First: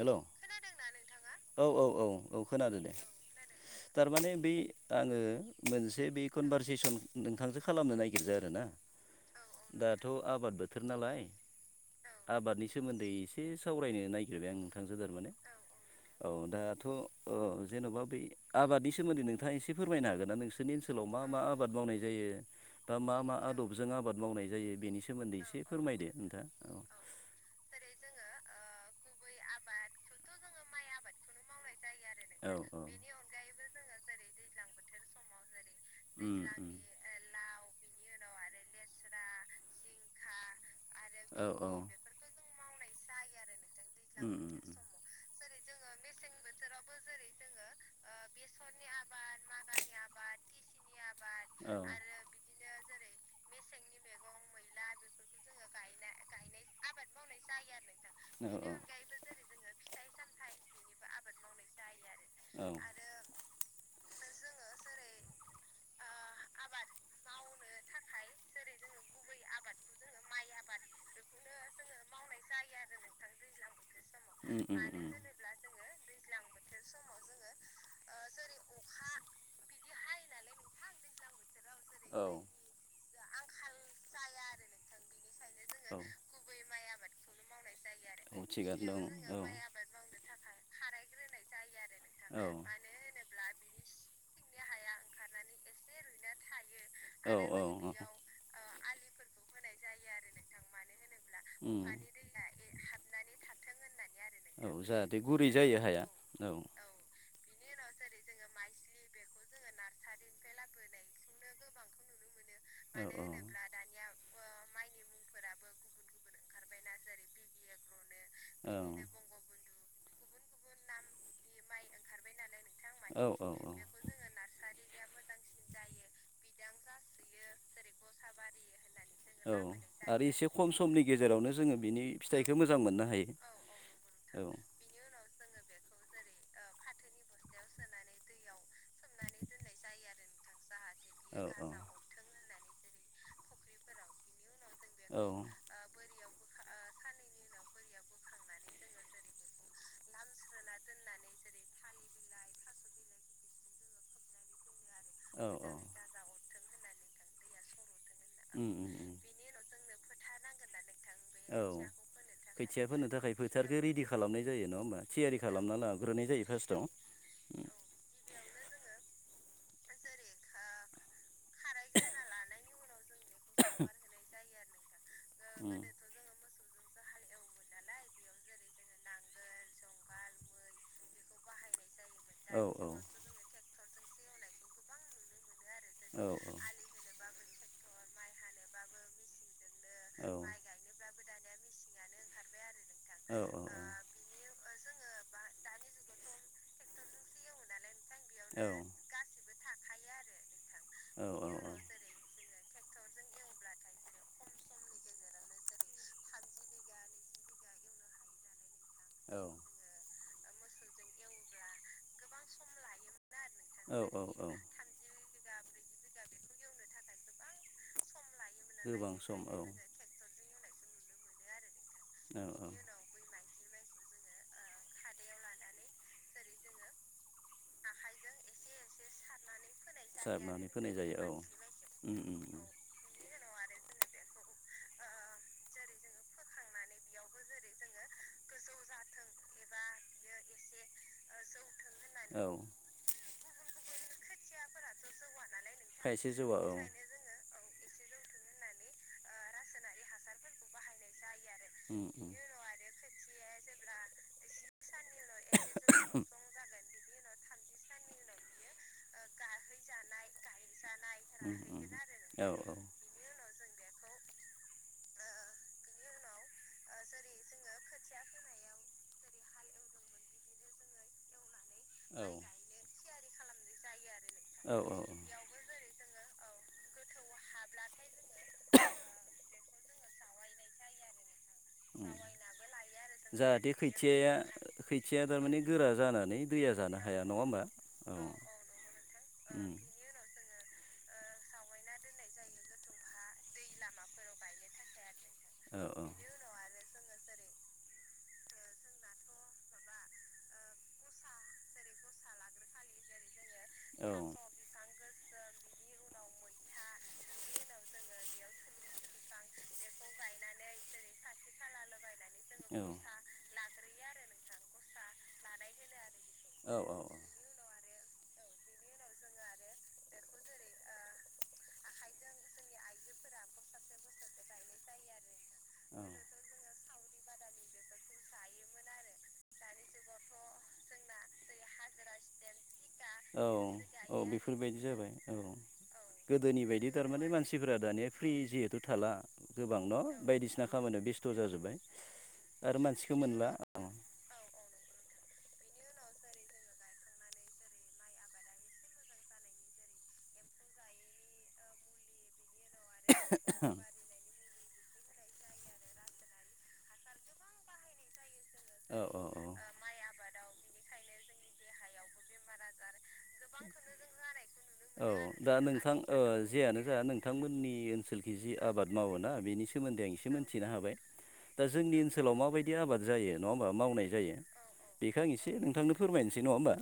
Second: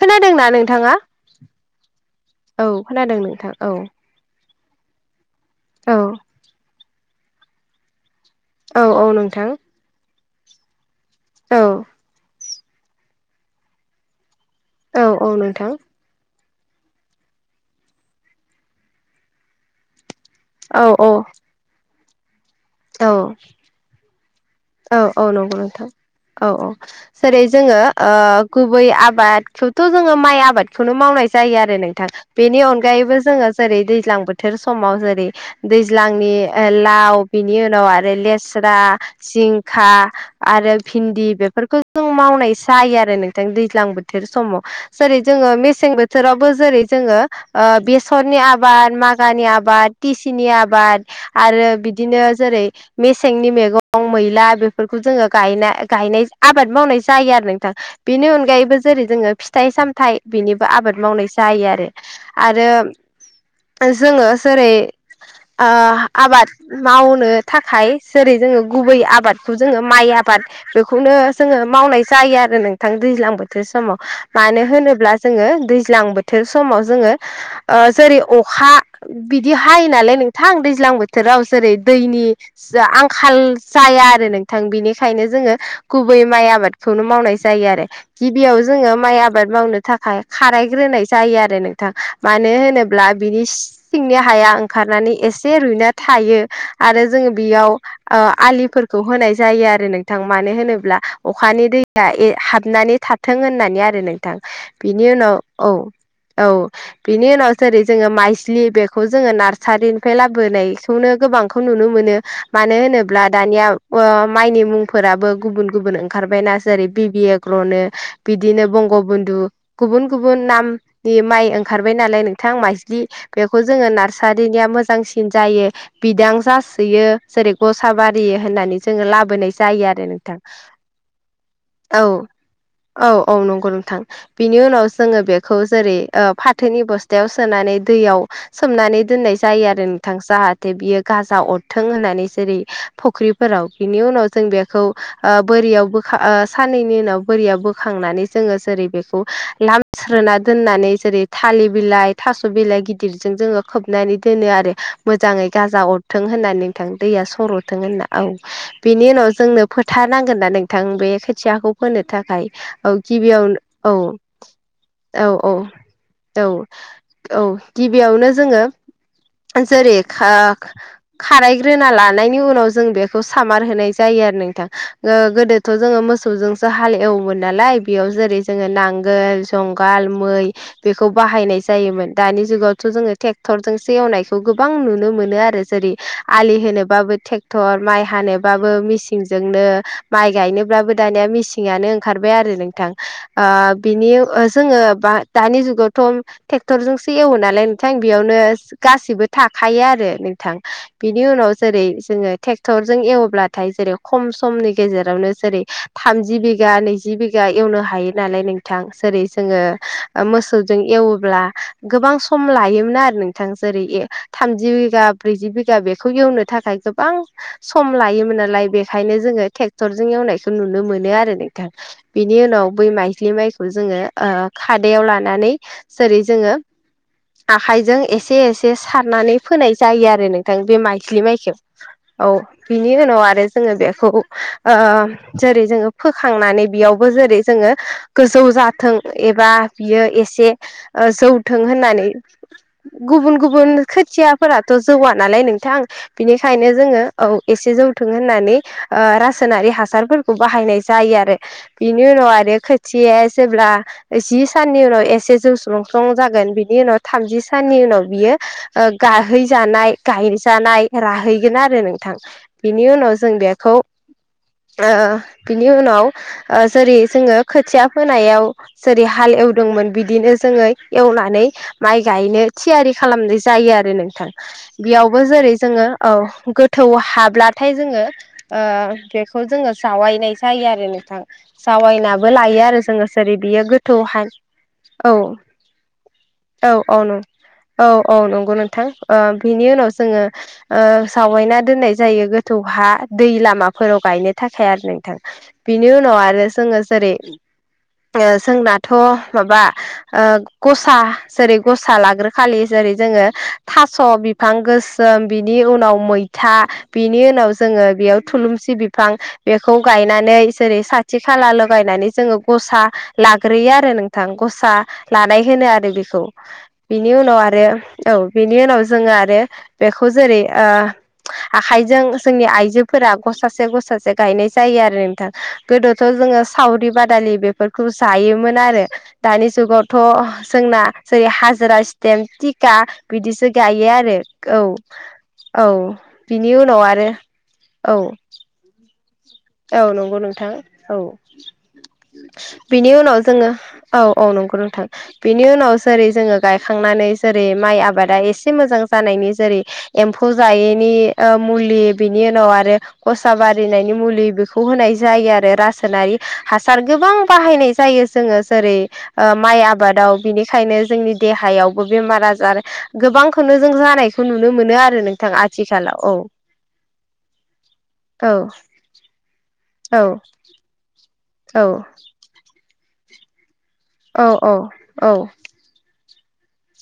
Hello खोनादोंना नोंथाङा औ औ औ औ खोनादों दे थारमाने बै आङो औ मोनसे बे कनभारसेसन नोंथांसो खालामनो नागिर गिर्जा आरोना औ औ नोंथां दाथ' आबाद बोथोर नालाय औ आबादनि सोमोन्दै एसे सावरायनो नायागिरबाय आं नोंथांजो औ औ थारमाने नोंथां औ दाथ' जेन'बा ओ बै आबादनि सोमोन्दै नोंथाङा एसे फोरमायनो हागोन ना नोंसोर सोरनि औ ओनसोलाव औ मा मा आबाद मावनाय जायो बा मा औ मा आदबजों आबाद मावनाय जायो औ बेनि औ सोमोन्दै नंगौ एसे नोंथां फोरमायदो नोंथाङा औ जेरै जोङो ओ गुबै आबादखौथ' जोङो माइ आबाद खौनो मावनाय जायो आरो नोंथां बेनि अनगायैबो जोङो जेरै दैज्लां बोथोर समाव जेरै दैज्लांनि लाव बिनि उनाव आरो लेस्रा जिंखा आरो भिन्दि बेफोरखौ जों मावनाय जायो आरो नोंथां दैज्लां बोथोर समाव जेरै जोङो मेसें बोथोरावबो जेरै जोङो ओ बेसरनि आबाद मागानि आबाद टिसिनि आबाद आरो बिदिनो जेरै मेसेंनि मेगं मैला बेफोरखौ जोङो गाय-गायनाय आबाद मावनाय जायो आरो नोंथां बेनि अनगायैबो जेरै जोङो फिथाइ सामथायाइ बेनिबो आबाद मावनाय जायो आरो आरो जोङो जेरै ओ आबाद मावनो थाखाय जेरै जोङो गुबै आबादखौ जोङो माइ आबाद बेखौनो जोङो मावनाय जायो आरो नोंथां दैज्लां बोथोर समाव मानो होनोब्ला जोङो दैज्लां बोथोर समाव जोङो ओ जेरै अखा बिदि हायो नालाय नोंथां दैज्लां बोथोराव जेरै औ दैनि जा आंखाल जाया आरो नोंथां बेनिखायनो जोङो औ गुबै माइ आबादखौनो मावनाय जायो आरो औ गिबियाव थिगानो जोङो दं माइ औ आबाद मावनो थाखाय खारायग्रोनाय जायो आरो नोंथां मानो नोंथां औ होनोब्ला ब्ला बिनि सिंनि हाया ओंखारनानै एसे रुइना थायो आरो जोङो बेयाव आलिफोरखौ होनाय जायो आरो नोंथां मानो होनोब्ला अखानि दैया हाबनानै था थों होननानै आरो नोंथां औ बेनि जाहाथे उनाव गुरै औ जायो औ बिनि उनाव जेरै जोङो माइज्लि बेखौ जोङो नार्सारिनिफ्राय लाबोनायखौनो गोबांखौ नुनो मोनो मानो ब्ला दानिया अ माइनि मुंफोराबो गुबुन गुबुन ओंखारबायना जेरै बिबि एग्र'नो बिदिनो बंग' बन्धु गुबुन गुबुन नामनि माइ ओंखारबाय नालाय नोंथां माइज्लि बेखौ जोङो नार मोजांसिन जायो बिदां जोयो जेरै गसा साबारि होननानै जोङो लाबोनाय जायो आरो नोंथां एसे खम समनि गेजेरावनो जोङो औ बिनि फिथाइखौ मोजां मोननो औ हायो औ नंगौ नोंथां औ बिनि उनाव जोङो बे खौ जेरै फाथोनि बस्थायाव सोनानै दैयाव सोमनानै दोननाय जायो आरो नोंथां जाहा थे बियो गाजा अरथों होननानै जेरै फुख्रिफोराव बिनि उनाव जों बेखौ ओ औ बोरियावबो ओ साननैनि उनाव बोरिया बोखांनानै जोङो जेरै बेखौ लामस्रोना दोननानै जेरै थालिर बिलाइ थास' बिलाइ गिदिरजों जोङो खोबनानै दोनो आरो अरथों होननानै नोंथां दैया सरथों होनना औ बेनि उनाव जोंनो मोजाङै गाजा अरथों होनना नोंथां दैया सर'रथों होनना औ बेनि उनाव जोंनो फोथा नांगोन ना नोंथां बे खोथियाखौ फोनो थाखाय खोथिया औ फोनो थाखाय फोथारखौ गिबियावनो रेडि औ खालामनाय जायो नङा होमबा थियारि औ औ खालामना लाग्रोनाय जायो फार्स्टआव बेयावनो जोङो जेरै खारायग्रोना लानाय नि उनाव जों बेखौ सामार होनाय जायो आरो नोंथां गोदोथ' जोङो मोसौ हाल एव मोन नालाय बेयाव जेरै जोङो नांगोल जुंगाल मै बेखौ बाहायनाय जायोमोन दानि जुगावथ' जोङो ट्रेक्टरजोंसो एवनायखौ गोबां नुनो मोनो आरो जेरै आलि जेरै होनोबाबो ट्रेक्टर माइ हानोबाबो मेसिनजोंनो माइ गायनोब्लाबो दानिया मेसिनानो ओंखारबाय आरो नोंथां आरो नोंथां बिनि जोङो बा दानि जुगावथ' ट्रेक्टरजोंसो एवो नालाय बेयावनो गासिबो थाखायो आरो नोंथां औ-औ-औ ट्रेक्टरजों एवब्लाथाय जेरै खम समनि गेजेरावनो जेरै औ सम लायोमोन औ-औ-औ बिगा ब्रैजि बिनि उनाव जेरै जोङो ट्रेक्टर जों एवब्लाथाय जेरै खम समनि गेजेरावनो जेरै थामजि बिघा नै जि बिघा एवनो हायो नालाय नों थां जेरै जोङो मोसौजों एवब्ला गोबां सम लायोमोन आरो नोंथां जेरै थामजि बिघा ब्रैजि बिघा बेखौ एवनो थाखाय गोबां सम लायोमोन आरो बेखायनो जोङो टेक्टर जों एवनायखौ नुनो मोनो आरो नोंथां बेनि उनाव बै माइलि माइखौ जोङो ओ खादायाव लानानै जेरै जोङो आखाइजों एसे एसे सारनानै फोनाय जायो आरो नोंथां बे माइथ्लि माइखौ औ उम बेनि उनाव आरो जोङो बेखौ ओ जेरै जोङो फोखांनानै बेयावबो जेरै जोङो गोजौ जाथों एबा बियो एसे जौथों होननानै गुबुन गुबुन खोथियाफोराथ' जौआ नालाय नोंथां खायसे बेनिख जौवा औ औ एसे जौथों होननानै रासायनारि हासारफोरखौ बाहायनाय जायो आरो बिनि उम उम उनाव आरो खोथिया जेब्ला जि साननि उनाव एसे जौ स्लुंस्लं जागोन बिनि उनाव थामजि साननि उनाव बियो ओ गाहैजानाय गायजानाय हैगोन उम आरो उम नोंथां औ बिनि उनाव जों बेखौ [inaudible] बिनि उनाव जेरै जोङो खोथिया फोनायाव जेरै हाल एवदोंमोन बिदिनो जोङो एवनानै माइ औ गायनो थियारि खालामनाय जायो आरो नोंथां आरो नोंथां। औ बेयावबो जेरै जोङो औ गोथौ हाब्लाथाय जोङो आ बेखौ जोङो जावायनाय जायो आरो नोंथां उम जावायनाबो लायो आरो जोङो जेरै बियो जाहाथे गोथौहान खैथियाया औ खैथिया थारमाने गोरा जानानै दैया औ जानो औ हाया नङा होमबा औ उम औ नंगौ नोंथां। बिनि उनाव जोङो ओ सावयैना दोननाय जायो गोथौ हा दै लामाफोराव गायनो थाखाय आरो नोंथां। औ बिनि औ उनाव आरो जोङो जेरै ओ जोंनाथ' माबा ओ गसा जेरै गसा लाग्रो खालि जेरै जोङो औ थास' बिनि बिफां गोसोम बिनि उनाव मैथा बिनि उनाव जोङो बेयाव थुलुंसि बिफां बेखौ गायनानै जेरै साथि खाला लगायनानै जोङो गसा लाग्रोयो आरो नों थां गसा लानाय होनो आरो बेखौ। औ औ औ बिनि उनाव आरो औ बिनि उनाव जोङो आरो बेखौ जेरै ओ आखाइजों जोंनि आइजोफोरा गसासे गसासे गायनाय जायो आरो नोंथां गोदोथ' जोङो सावरि बादालि बेफोरखौ जायोमोन आरो दानि जुगावथ' जोंना जेरै हाजिरा स्टेम टिका औ बिदिसो गायो आ रो औ। जाबाय औ बिनि गोदोनि उनाव बायदि थार आरो माने मानसिफोरा औ दानिया फ्रि जिहेथु थाला। गोबां औ न' नंगौ नोंथां बायदिसिना औ खामानियाव बेस्थ' जाजोब्बाय आरो बिनि मानसिखौ उनाव मोनला। जोङो औ औ नंगौ नोंथां। बेनि उनाव जेरै जोङो गायखांनानै जेरै माइ आबादा एसे मोजां जानायनि जेरै एम्फौ जायैनि ओ मुलि बिनि उनाव आरो खसा बारिनायनि मुलि बेखौ होनाय जायो आरो रासायनारि हासार गोबां बाहायनाय जायो जोङो जेरै माइ आबादाव ओ माइ आबादाव बिनिखायनो जोंनि देहायावबो बेमार आजार गोबांखौनो जों जानायखौ नुनो मोनो आरो नों दा नोंथां ओ जेयानो जा नोंथांमोननि औ ओनसोलखि जि आबाद मावोना बेनि स औ सोमोन्दै आं एसे मिथिनो हाबाय औ दा जोंनि ओनसोलाव माबायदि आबाद जायो नङा होमबा मावनाय औ जायो औ औ बेखौ आं एसे नोंथांनो फोरमायनोसै नङा होमबा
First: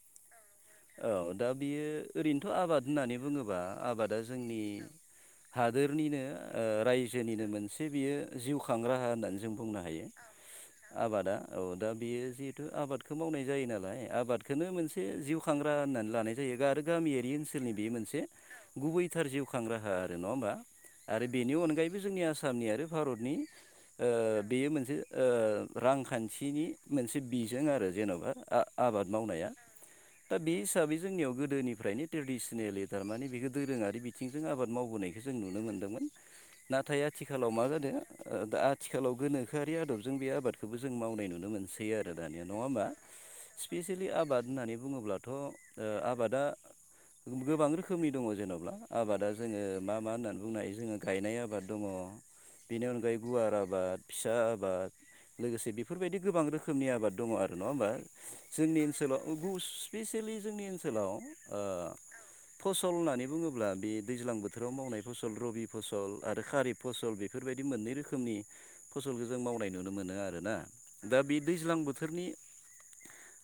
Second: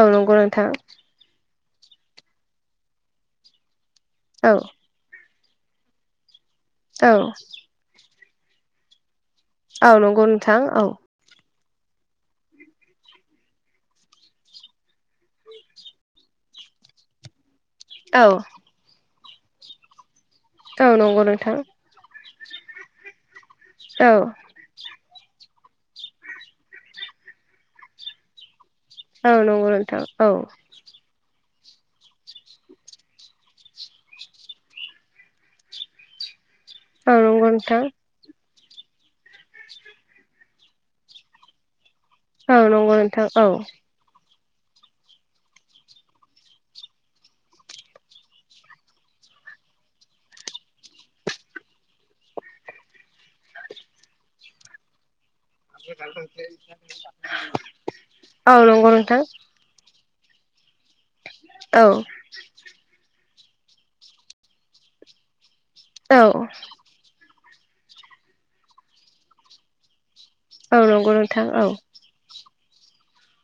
औ नंगौ नोंथां। औ दा बियो ओरैनोथ' आबाद होननानै बुङोबा आबादा औ जोंनि हादोरनिनो ओ औ रायजोनिनो मोनसे बियो जिउ खां राहा होननानै जों बुंनो औ हायो नंगौ नोंथां औ आबादा औ दा बियो जिहेथु आबादखौ मावनाय जायो नालाय आबादखौनो मोनसे जिउ खांग्रा होननानै लानाय जा जायो आरो गामिआ रि ओनसोलनि बे मोनसे औ गुबैथार जिउखां राहा आरो नङा हबा औ नंगौ आरो बेनि नोंथां अनगायै जोंनि आसामनि आरो भारतनि ओ औ बेयो मोनसे ओ रांखान्थिनि मोनसे बिजों आरो जेन'बा आ आबाद औ मावनाया नंगौ नोंथां औ दा बे हिसाबै जोंनियाव गोदोनिफ्रायनो ट्रेडिसनेलि थारमाने बेखौ दोरोङारि बिथिंजों आबाद मावबोनायखौ जों नुनोमोन्दोंमोन। नाथाय औ नंगौ आथिखालाव मा नोंथां जादों दा आथिखालाव गोनोखोआरि आदबजों बे आबादखौबो जों मावनाय नुनो मोन सै आरो दानिया औ नङा होमबा नंगौ नोंथां औ स्पेसिलि आबाद होननानै बुङोब्लाथ' आबादा गोबां रोखोमनि दङ जेन'बा आबादा जोङो मा मा होननानै बुंनो हायो जोङो गायनाय आबाद दङ बेनि अनगायै गुवार आबाद फिसा आबाद। लोगोसे बेफोरबायदि गोबां रोखोमनि आबाद दङ आरो नङा होमबा औ जोंनि नंगौ नोंथां ओनसोलाव गु स्पेसियेलि जोंनि ओनसोलाव ओ औ फसल होननानै बुङोब्ला बे दैज्लां बोथोराव मावनाय फसल रबि फसल औ आरो खारिब फसल बेफोरबायदि मोननै रोखोमनि फसलखौ जों मावनाय नुनो मोनो आरो ना औ नंगौ दा बे नोंथां औ दैज्लां बोथोरनि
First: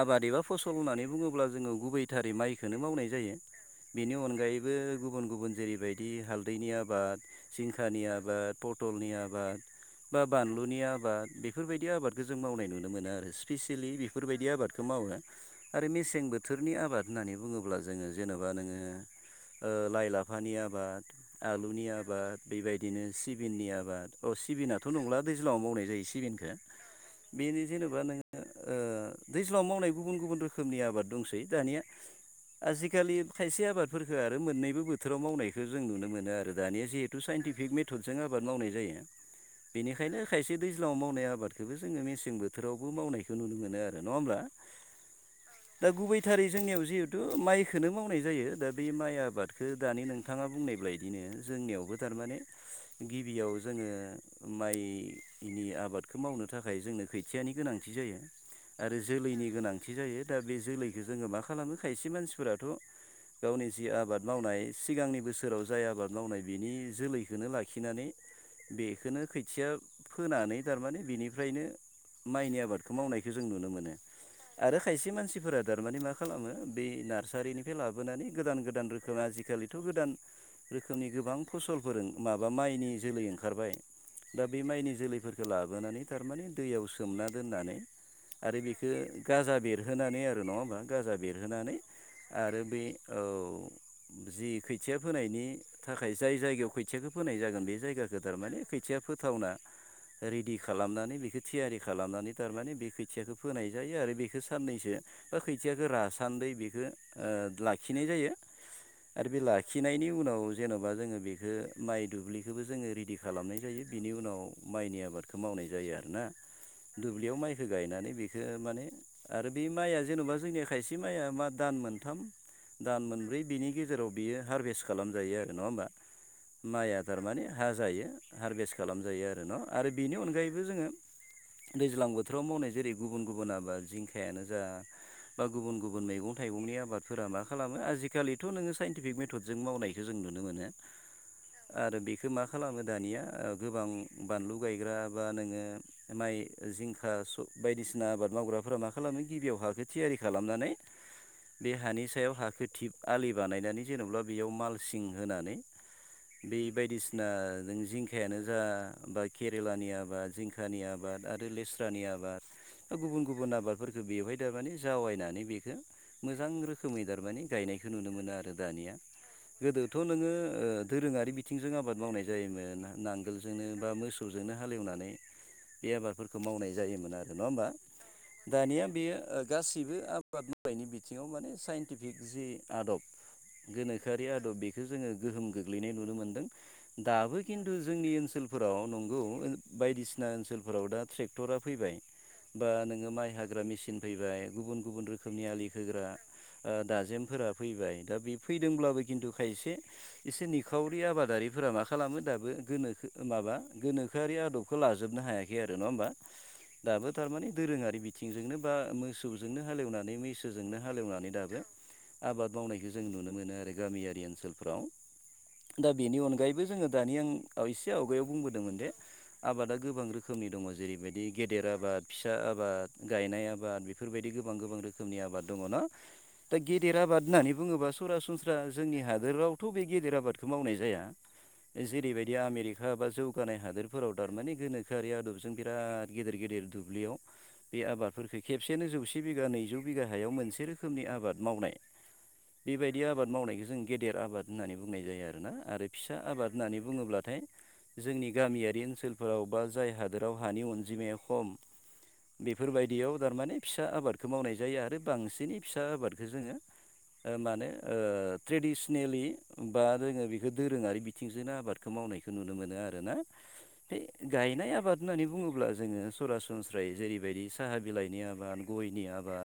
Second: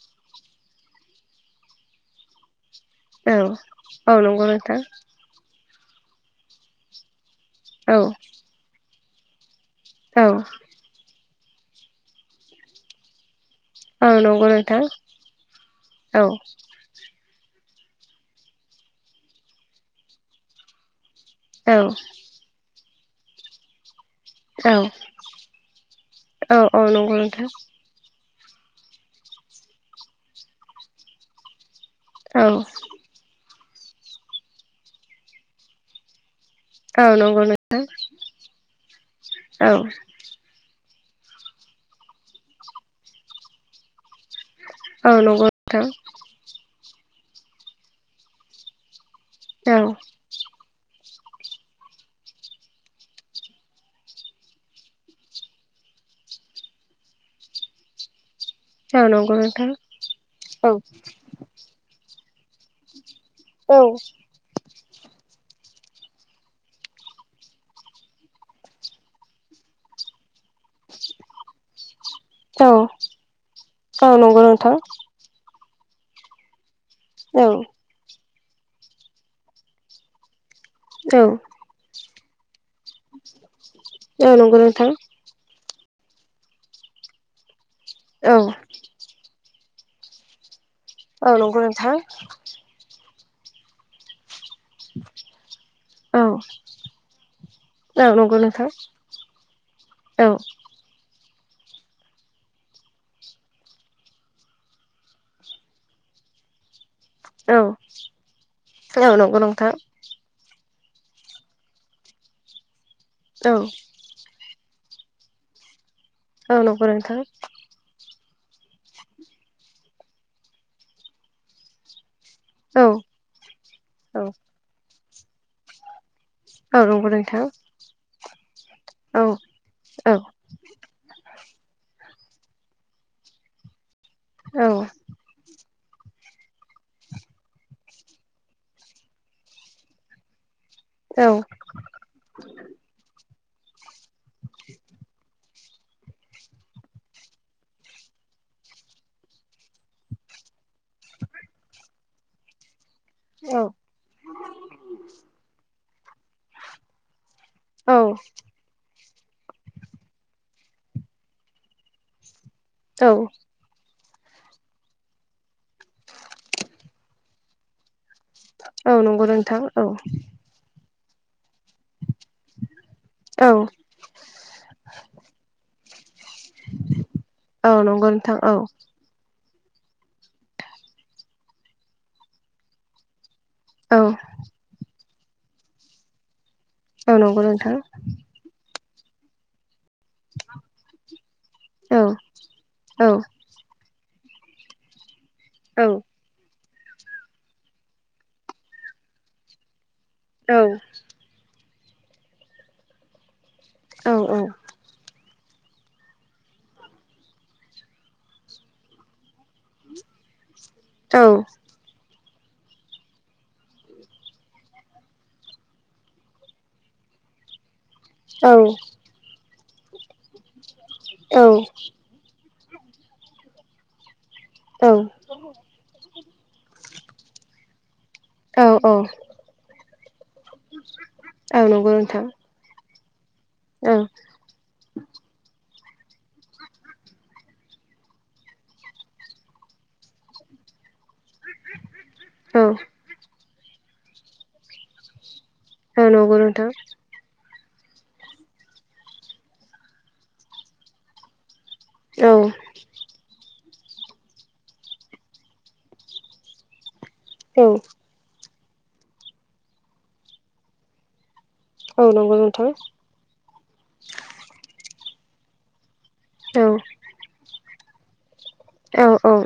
आबाद एबा फसल होननानै बुङोब्ला जोङो गुबै थारै माइखोनो मावनाय जायो औ बेनि औ नंगौ अनगायैबो नोंथां गुबुन गुबुन जेरैबायदि हालदैनि आबाद औ जिंखानि आबाद पथलनि आबाद बा औ बानलुनि आबाद बेफोरबायदि आबादखौ जों मावनाय नुनो मोनो आरो स्पिसियेलि औ बेफोरबायदि नंगौ आबादखौ नोंथां मावो आरो औ मेसें बोथोरनि आबाद होननानै बुङोब्ला जोङो जेनेबा नोङो ओ लाइ लाफानि आबाद औ आलुनि आबाद बेबायदिनो सिबिंनि आबाद औ सिबिनाथ नंला दैज्लाङाव मावनाय जायो औ सिबिनखो औ नंगौ बेनो नोंथां जेनेबा बा नोङो ओ दैज्लां मावनाय गुबुन गुबुन रोखोमनि आबाद दंसै दानिया औ आजिखालि खायसे आबादफोरफोरखो आरो मोननैबो बोथोराव मावनायखौ जों नुनो मोनो आरो दानिया जिहेतु औ नंगौ साइन्टिफिक मेथडजों आबाद मावनाय जायो औ बेनिखायनो खायसे दैज्लङाव मावनाय आबादखोबो जोङो मेसें बोथोरावबो मावनायखौ नुनो मोनो आरो नङा होमब्ला औ नंगौ दा नोंथां गुबै थारै जोंनियाव जिहेथु माइखोनो मावनाय जायो दा बे माइआ आबादखौ दानि औ नोंथाङा बुंनाय बायदिनो जोंनियावबो थारमाने गिबियाव जोङो माइनि आबादखौ मावनो थाखाय जोंनो खोथियानि गोनांथि जायो आरो औ नंगौ जोलैनि नोंथां गोनांथि जायो दा औ बे जोलैखौ जोङो मा खालामो खायसे मानसिफोराथ गावनि जि आबाद मावनाय सिगांनि बोसोराव जाय आबाद मावनाय बिनि जोलैखौनो लाखिनानै बेखौनो खोथिया फोनानै थारमाने बिनिफ्रायनो माइनि औ आबादखौ मावनायखौ जों नुनो मोनो नंगौ आरो नोंथां खायसे मानसिफोरा थारमाने मा मा खालामो ब नार्सारिनिफ्राय लाबोनानै गोदान गोदान रोखोम आजिखालिथ गोदान औ रोखोमनि गोबां फसलफोर माबा माइनि जोलै ओंखारबाय औ दा बे माइनि नंगौ नोंथां जोलैफोर खो लाबोनानै थारमाने दैयाव सोमना दोननानै औ आरो बेखो गाजा बेरहोनानै आरो नङा होमबा गाजा औ नंगौ बेरहोनानै नोंथां आरो बे औ जि खोथिया फोनायनि थाखाय औ जाय जायगायाव खोथियाखौ फोनाय जागोन बे जायगाखौ नंगौ थारमाने नोंथां खोथिया फोथावना औ रेडि खालामनानै बेखौ थियारि खालामनानै थारमाने बे खोथियाखौ फोनाय जायो आरो बेखौ साननैसो बा खोथियाखौ रासान्दै बेखौ औ लाखिनाय जायो औ आरो बे नंगौ नोंथां लाखिनायनि उनाव जेनेबा जोङो बेखौ माइ दुब्लिखौबो जोङो रेडि औ खालामनाय जायो बिनि उनाव माइनि आबादखौ मावनाय जायो आरोना औ नंगौ नोंथां दुब्लियाव माइ गायनानै बेखौ माने आरो बे माइआ जेनेबा जोंनिया खायसे माइआ मा दान मोन मोनथाम औ दान मोनब्रै बिनि गेजेराव औ बियो हारभेस्ट खालामजायो आरो नङा होमबा औ माइआ नंगौ नोंथां थारमाने हा जायो हारभेस्ट औ खालामजायो आरो न आरो औ बिनि अनगायैबो जोंओ दैज्लां बोथोराव मावनाय जेरै गुबन गुबन आबाद जिं खायानो जा औ बा गुबुन गुबुन मैगं थाइगंनि आबाद फोरा मा खालामो आजिखालिथ नोङो साइनटिफिक मेथदजों मावनायखौ जों नुनो मोनो औ आरो बेखो मा खालामो दानिया गोबां बानलु गायग्रा बा नोङो माइ जिंखा बायदिसिना आबाद मावग्राफोरा मा खालामो गिबियाव हाखौ थियारि खालामनानै बे हानि सायाव हाखो थिब आलि औ बानायनानै जेनेबा बेयाव मालसिं होनानै बे बायदिसिना जों औ जिंखायानो जा बा केरेलानि आबाद जिंखानि आबाद आरो लेस्रानि आबाद औ गुबुन गुबुन आबाद फोरखो बेवहाय दारमाने जावायनानै बेखौ मोजां रोखोमै दारमाने गायनायखौ नुनो मोनो दा आरो औ दानिया नंगौ नोंथां औ गोदोथ' नोङो ओ दोरोङारि बिथिंजों आबाद मावनाय जायोमोना नां औ गोलजोंनो बा मोसौजोंनो हालेवनानै बे आबादफोरखौ मावनाय जायोमोन आरो नङा होमबा औ नंगौ नोंथां औ दानिया बेयो ओ गासैबो आबाद मावनायनि बिथिङाव माने साइन्टिफिक जि आदब औ गोनोखोआरि आदब बेखौ जोङो गोहोम गोग्लैनाय नुनो मोन्दों औ दाबो नंगौ खिन्थु नोंथां जोंनि ओनसोल फोराव नंगौ बायदिसिना ओनसोलफोराव दा ट्रेकटरा फैबाय औ बा औ नोङो माइ हा ग्रा मेचसिन फैबाय गुबुन गुबुन रोखोमनि आलि औ खोग्रा ओ दाजेमफोरा फैबाय दा बे फैदोंब्लाबो खिन्थु खायसे एसे औ निखावरि आबादारिफोरा मा खालामो दाबो गोनोखो माबा औ गोनोखोआरि आदबखौ लाजोबनो हाया खै आरो नङा होमबा दाबो थारमाने दोरोङारि बिथिंजोंनो बा मोसौजोंनो हालेवनानै मिस जोंनो हालएवनानै दाबो औ आबाद मावनायखौ जों नुनो मोनो आरो गामियारि ओनसोलफ्राव दा बेनि अनगायैबो जोङो दानि आं औ इसे आवगायाव बुंबोदोंमोन जे आबादा गोबां रोखोमनि दङ जेरैबायदि गेदेर औ आबाद फिसा आबाद गायनाय आबाद बेफोरबायदि गोबां गोबां रोखोमनि आबाद दङ ना दा गेदेर आबाद होननानै बुङोबा सरासनस्रा जोंनि औ हादोरावथ' बे गेदेर आबादखौ मावनाय जाया नंगौ नोंथां जेरैबायदि आमेरिका बा जौगानाय औ हादोरफोराव टारमाने गोनो खोआरि आदबजों बिराद गेदेर गेदेर दुब्लियाव बे आबादफोरफोरखो खेबसेनो जौसे बिगा नैजौ बिगा हायाव मोनसे रोखोमनि आबाद मावनाय औ बेबाय दि आबाद मावनायखौ जों गेदेर आबाद होननानै बुंनाय जायो आरोना आरो फिसा नंगौ आबाद नोंथां होननानै बुङोब्लाथाय जोंनि गामियारि ओनसोलफोराव बा जाय हादोराव हानि अनजिमाया खम औ बेफोरबायदियाव टारमाने फिसा आबादखौ मावनाय जायो आरो बांसिनै फिसा आबादखो जोङो माने औ औ ओ ट्रेडिसेनेलि बा जोङो बेखौ दोरोङारि बि थिंजोनो आबादखौ मावनायखौ नुनो मोनो आरो ना बे गायनाय आबाद होननानै बुङोब्ला जोङो नंगौ नोंथां सरासनस्रायै औ जेरैबायदि साहा बिलाइनि आबाद गयनि औ औ आबाद